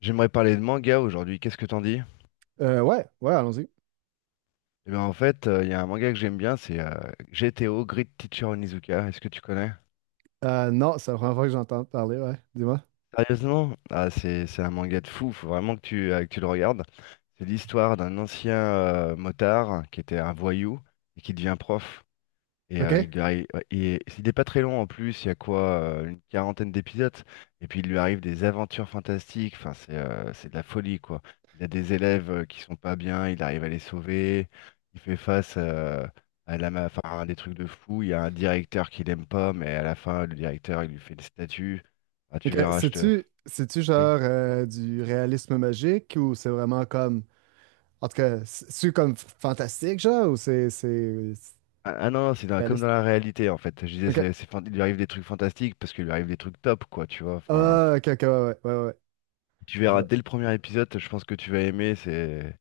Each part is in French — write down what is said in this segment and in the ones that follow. J'aimerais parler de manga aujourd'hui, qu'est-ce que t'en dis? Ouais, ouais, allons-y. Eh bien en fait, il y a un manga que j'aime bien, c'est GTO, Great Teacher Onizuka, est-ce que tu connais? Non, c'est la première fois que j'entends parler, ouais. Dis-moi. Sérieusement? Ah c'est un manga de fou, faut vraiment que tu, que tu le regardes. C'est l'histoire d'un ancien motard qui était un voyou et qui devient prof. Et OK? il lui arrive, ouais, et il n'est pas très long en plus, il y a quoi, une quarantaine d'épisodes, et puis il lui arrive des aventures fantastiques, enfin c'est de la folie quoi. Il a des élèves qui sont pas bien, il arrive à les sauver, il fait face enfin, à des trucs de fou, il y a un directeur qu'il aime pas, mais à la fin le directeur il lui fait une statue. Ah, tu OK. verras, je te. C'est-tu Oui. genre, du réalisme magique ou c'est vraiment comme. En tout cas, c'est-tu comme fantastique, genre, ou c'est Ah, ah non, non, c'est comme dans réaliste? la réalité en fait. Je disais, OK. Il lui arrive des trucs fantastiques parce qu'il lui arrive des trucs top quoi, tu vois. Enfin. Ah, OK, OK, ouais, ouais, ouais, ouais. Ouais. Tu Je verras vois. dès le premier épisode, je pense que tu vas aimer, c'est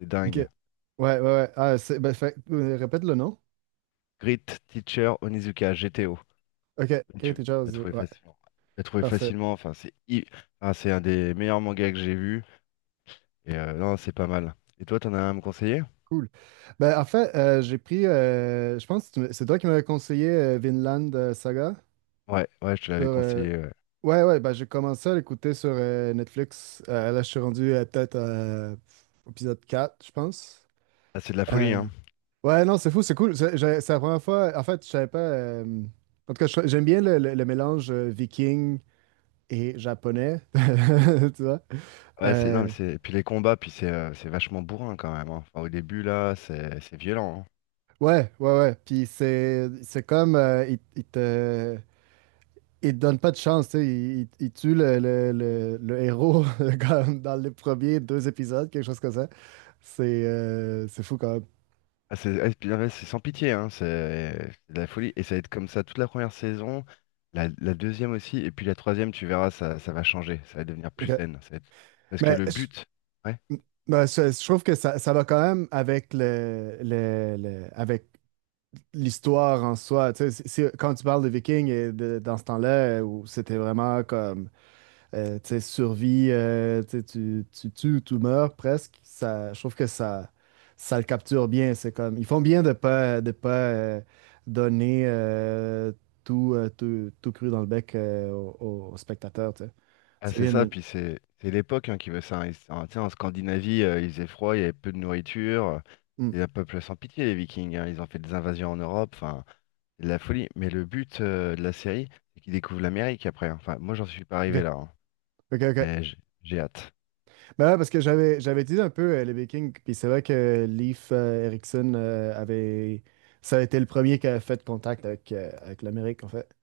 c'est OK. dingue. Ouais, ouais, ouais. Ah, c'est. Ben, répète le nom. Grit Teacher Onizuka, GTO. OK. Et tu Creative vas Jazz, trouver ouais. facilement. Tu vas trouver Parfait. facilement, enfin c'est un des meilleurs mangas que j'ai vu. Et non, c'est pas mal. Et toi, t'en as un à me conseiller? Cool. Ben, en fait, j'ai pris. Je pense que c'est toi qui m'avais conseillé Vinland Saga. Ouais, ouais, je te Sur, l'avais euh, conseillé, ouais. Ouais, ouais, bah, j'ai commencé à l'écouter sur Netflix. Là, je suis rendu peut-être au épisode 4, je pense. Ah, c'est de la folie, Euh, hein. ouais, non, c'est fou, c'est cool. C'est la première fois. En fait, je savais pas. En tout cas, j'aime bien le mélange viking et japonais. Tu vois? Ouais, c'est non, Euh, mais c'est puis les combats, puis c'est vachement bourrin quand même, hein. Enfin, au début là, c'est violent, hein. ouais, ouais, ouais. Puis c'est comme. Il te donne pas de chance, tu sais. Il tue le héros comme dans les premiers deux épisodes, quelque chose comme. C'est fou quand même. Ah, puis, ah ouais, c'est sans pitié, hein, c'est de la folie. Et ça va être comme ça toute la première saison, la deuxième aussi, et puis la troisième, tu verras, ça va changer, ça va devenir plus Ok. zen. Ça va être- parce que Mais le but, ouais, ben, je trouve que ça va quand même avec avec l'histoire en soi. Tu sais, quand tu parles de Vikings et dans ce temps-là, où c'était vraiment comme, tu sais, survie, tu sais, tu tues ou tu meurs presque, ça, je trouve que ça le capture bien. C'est comme ils font bien de pas donner tout cru dans le bec aux spectateurs, tu sais. ah, C'est c'est bien. ça, puis c'est l'époque hein, qui veut ça, hein. Tu en Scandinavie, il faisait froid, il y avait peu de nourriture, Mm. c'est un peuple sans pitié, les Vikings, hein. Ils ont fait des invasions en Europe, enfin, c'est de la folie. Mais le but de la série, c'est qu'ils découvrent l'Amérique après, hein. Enfin, moi, j'en suis pas Ok, arrivé là, hein. ok, Mais ok. j'ai hâte. Ben ouais, parce que j'avais utilisé un peu, les Vikings, puis c'est vrai que Leif Erikson avait. Ça a été le premier qui a fait contact avec l'Amérique, en fait.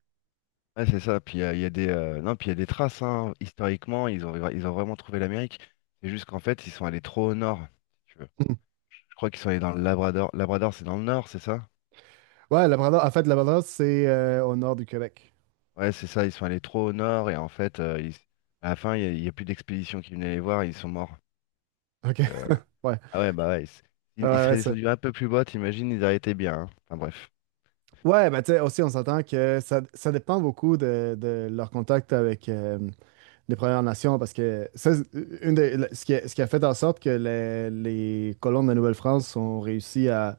Ouais, c'est ça. Puis il y a des, non, puis il y a des traces, hein. Historiquement, ils ont vraiment trouvé l'Amérique. C'est juste qu'en fait, ils sont allés trop au nord, si tu veux. Mhm. Je crois qu'ils sont allés dans le Labrador. Labrador, c'est dans le nord, c'est ça? Ouais, Labrador, en fait, Labrador, c'est au nord du Québec. Ouais, c'est ça. Ils sont allés trop au nord et en fait, à la fin, il y a plus d'expédition qui venait les voir, et ils sont morts. Ok, Donc, ouais, ah ouais, bah ouais. Ils, ouais, ils ouais, seraient ça. descendus un peu plus bas, t'imagines, ils auraient été bien, hein. Enfin bref. Ouais, ben tu sais, aussi, on s'entend que ça dépend beaucoup de leur contact avec, les Premières Nations, parce que ça, c'est ce qui a fait en sorte que les colons de la Nouvelle-France ont réussi à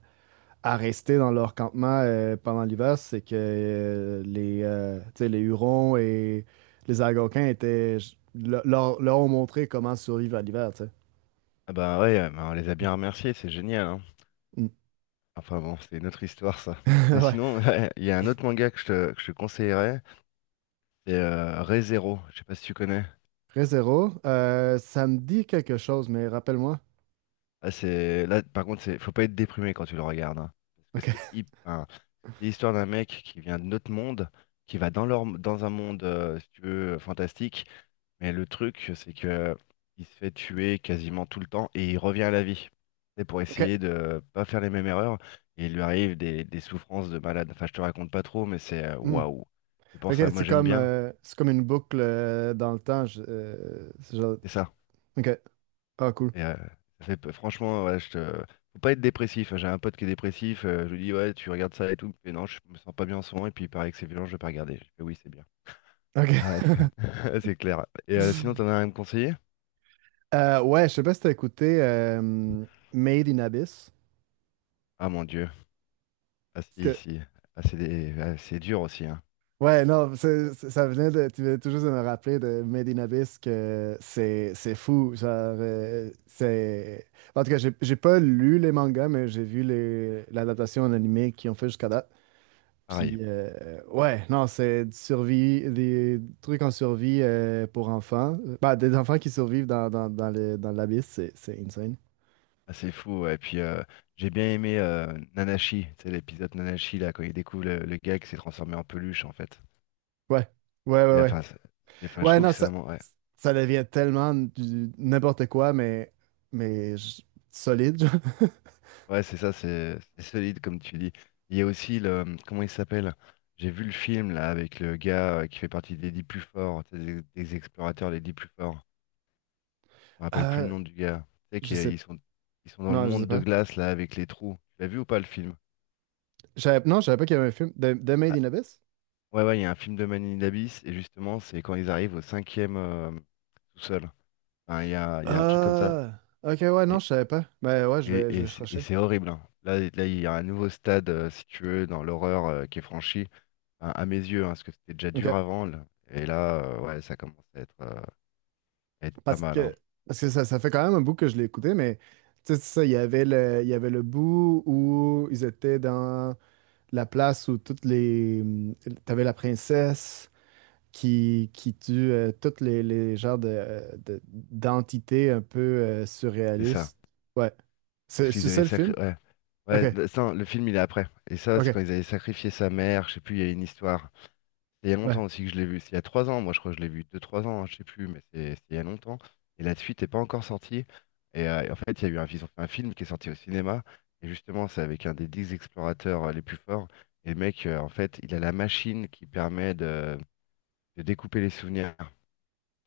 à rester dans leur campement, pendant l'hiver, c'est que, tu sais, les Hurons et les Algonquins étaient, leur ont montré comment survivre à l'hiver, tu sais. Ah bah ouais, bah, on les a bien remerciés, c'est génial, hein. Mm. Enfin bon, c'est une autre histoire, ça. Mais Ouais. sinon, ouais, il y a un autre manga que je te conseillerais. C'est Re Zero, je sais pas si tu connais. Ray, ça me dit quelque chose, mais rappelle-moi. Là, par contre, faut pas être déprimé quand tu le regardes, hein. Parce OK. que enfin, c'est l'histoire d'un mec qui vient de notre monde, qui va dans un monde, si tu veux, fantastique. Mais le truc, c'est que il se fait tuer quasiment tout le temps et il revient à la vie. C'est pour OK. essayer de pas faire les mêmes erreurs. Et il lui arrive des souffrances de malade. Enfin, je te raconte pas trop, mais c'est Mm. waouh. C'est pour OK, ça, moi c'est j'aime comme, bien. euh, c'est comme une boucle dans le temps. C'est ça. OK. Ah, cool. Et, euh, ça fait franchement, ouais, je te. Faut pas être dépressif, hein. J'ai un pote qui est dépressif. Je lui dis, ouais, tu regardes ça et tout. Il me fait, non, je me sens pas bien en ce moment. Et puis il paraît que c'est violent, je vais pas regarder. Je fais, oui, c'est bien. OK. Bref, c'est clair. Et sinon, t'en as rien à me conseiller? Ouais, je sais pas si t'as écouté Made in Abyss. Ah mon Dieu. Ah si, Que si. Ah, c'est dur aussi, hein. Ouais, non, c'est- ça venait de. Tu venais tout juste de me rappeler de Medina Bis que c'est fou. Genre, c'est. En tout cas, j'ai pas lu les mangas, mais j'ai vu l'adaptation en animé qu'ils ont fait jusqu'à date. Pareil. Puis, ouais, non, c'est du survie, des trucs en survie, pour enfants. Bah, des enfants qui survivent dans l'abysse, c'est insane. Ah, c'est fou, ouais. Et puis, j'ai bien aimé Nanashi. C'est l'épisode Nanashi, là, quand il découvre le gars qui s'est transformé en peluche, en fait. Ouais, ouais, ouais, Et, ouais. enfin, enfin, je Ouais, trouve non, que c'est ça, un. Ouais. ça devient tellement n'importe quoi, mais solide, genre. Ouais, c'est ça, c'est solide comme tu dis. Il y a aussi le, comment il s'appelle? J'ai vu le film là avec le gars qui fait partie des 10 plus forts, tu sais, des explorateurs les 10 plus forts. Je me rappelle plus le Euh, nom du gars. Tu sais je sais. qu'ils sont dans le Non, je sais monde de pas. glace là avec les trous. Tu l'as vu ou pas le film? Non, je savais pas qu'il y avait un film. The Made Ah, in Abyss? ouais ouais, il y a un film de Manilabis et justement c'est quand ils arrivent au cinquième tout seul. Enfin, il y a un truc comme ça. Ah, ok, ouais, non, je savais pas. Ben ouais, je Et, vais, je et vais c'est et chercher. c'est horrible, hein. Il y a un nouveau stade, si tu veux, dans l'horreur qui est franchi, enfin, à mes yeux, hein, parce que c'était déjà dur Ok. avant, là. Et là, ouais, ça commence à être pas Parce mal, hein. que, parce que ça, ça fait quand même un bout que je l'ai écouté, mais tu sais, c'est ça, il y avait le bout où ils étaient dans la place où toutes les. T'avais la princesse qui tue toutes les genres d'entités un peu C'est ça. surréalistes. Ouais. Parce C'est qu'ils c'est avaient ça le sacré... film? Ouais, Ok, ouais ça, le film, il est après. Et ça, c'est quand ok. ils avaient sacrifié sa mère. Je sais plus, il y a une histoire. Il y a Ouais. longtemps aussi que je l'ai vu. C'est il y a 3 ans, moi je crois que je l'ai vu. Deux, trois ans, hein, je sais plus, mais c'est il y a longtemps. Et la suite n'est pas encore sortie. Et, en fait, il y a eu un, ils ont fait un film qui est sorti au cinéma. Et justement, c'est avec un des 10 explorateurs les plus forts. Et le mec, en fait, il a la machine qui permet de découper les souvenirs. Vous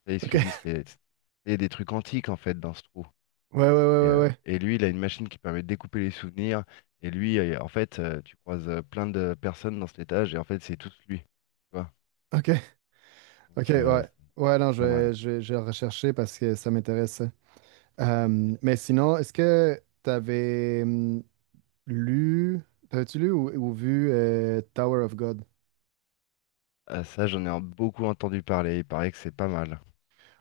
savez ce Ok. qu'ils disent qu'il y a des trucs antiques en fait dans ce trou. Ouais, ouais, ouais, Et, euh, ouais, ouais. et lui, il a une machine qui permet de découper les souvenirs. Et lui, en fait, tu croises plein de personnes dans cet étage. Et en fait, c'est tous lui. Tu vois? Ok. Ok, Donc, ouais. C'est Ouais, non, je pas mal. vais, je vais, je vais le rechercher parce que ça m'intéresse. Mais sinon, est-ce que lu, t'avais-tu lu ou vu Tower of God? Ah, ça, j'en ai beaucoup entendu parler. Il paraît que c'est pas mal.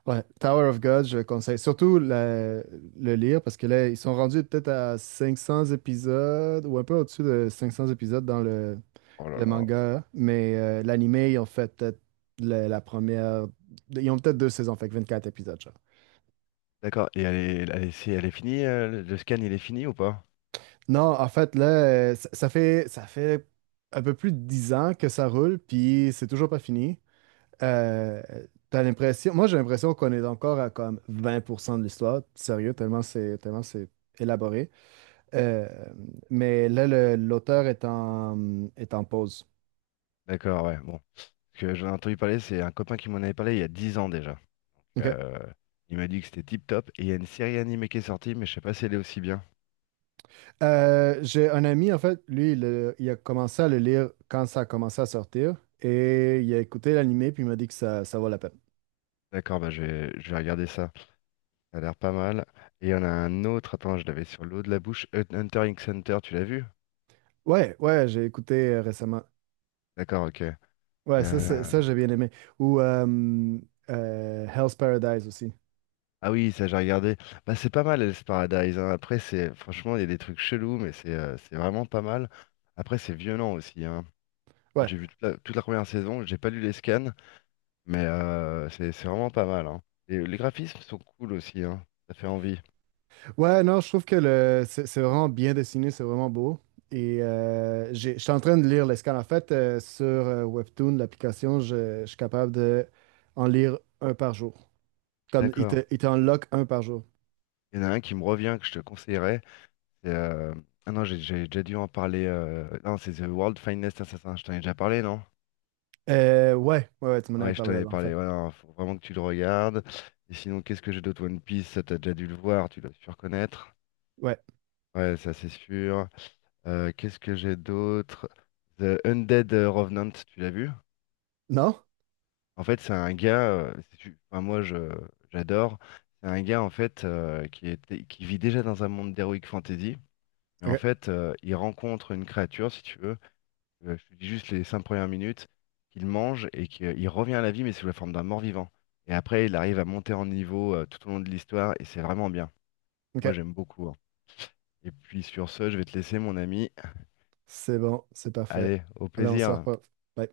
Ouais, Tower of God, je conseille surtout le lire parce que là, ils sont rendus peut-être à 500 épisodes ou un peu au-dessus de 500 épisodes dans le, Oh là le là. manga, mais l'anime, ils ont fait peut-être la première. Ils ont peut-être deux saisons, fait que 24 épisodes, genre. D'accord. Et elle est finie, le scan, il est fini ou pas? Non, en fait, là, ça, ça fait un peu plus de 10 ans que ça roule, puis c'est toujours pas fini. Euh, T'as l'impression, moi, j'ai l'impression qu'on est encore à comme 20% de l'histoire, sérieux, tellement c'est élaboré. Euh, mais là, l'auteur est en pause. D'accord, ouais. Bon. Parce que j'en ai entendu parler, c'est un copain qui m'en avait parlé il y a 10 ans déjà. OK. Euh, il m'a dit que c'était tip top. Et il y a une série animée qui est sortie, mais je sais pas si elle est aussi bien. J'ai un ami, en fait, lui, il a commencé à le lire quand ça a commencé à sortir, et il a écouté l'animé, puis il m'a dit que ça vaut la peine. D'accord, bah je vais regarder ça. Ça a l'air pas mal. Et il y en a un autre, attends, je l'avais sur l'eau de la bouche. Hunter x Hunter, tu l'as vu? Ouais, ouais, j'ai écouté, récemment. D'accord, ok. Ouais, Euh, ça, j'ai bien aimé. Ou Hell's Paradise aussi. ah oui, ça j'ai regardé. Bah c'est pas mal Hell's Paradise, hein. Après c'est franchement il y a des trucs chelous, mais c'est vraiment pas mal. Après c'est violent aussi, hein. Moi, Ouais. j'ai vu toute la première saison, j'ai pas lu les scans, mais c'est vraiment pas mal, hein. Et les graphismes sont cool aussi, hein. Ça fait envie. Ouais, non, je trouve que le, c'est vraiment bien dessiné, c'est vraiment beau. Et je suis en train de lire les scans. En fait, sur Webtoon, l'application, je suis capable de en lire un par jour. Comme D'accord. Il t'en lock un par jour. Il y en a un qui me revient que je te conseillerais. c'est, euh, Ah non j'ai déjà dû en parler. Non c'est The World Finest Assassin. Je t'en ai déjà parlé non? Ouais, ouais, ouais, tu m'en avais Ouais, je t'en parlé avais là en fait. parlé. Ouais, non, faut vraiment que tu le regardes. Et sinon, qu'est-ce que j'ai d'autre One Piece? Ça, t'as déjà dû le voir, tu dois sûr connaître. Ouais. Ouais, ça c'est sûr. Qu'est-ce que j'ai d'autre? The Undead Revenant, tu l'as vu? Non? En fait, c'est un gars. Enfin, moi, je j'adore. C'est un gars en fait qui était, qui vit déjà dans un monde d'heroic fantasy. Mais en Ok, fait, il rencontre une créature, si tu veux. Je te dis juste les 5 premières minutes, qu'il mange et qu'il revient à la vie, mais sous la forme d'un mort-vivant. Et après, il arrive à monter en niveau tout au long de l'histoire et c'est vraiment bien. Moi, ok. j'aime beaucoup, hein. Et puis sur ce, je vais te laisser, mon ami. C'est bon, c'est parfait. Allez, au Allez, on se plaisir. reparle. Bye.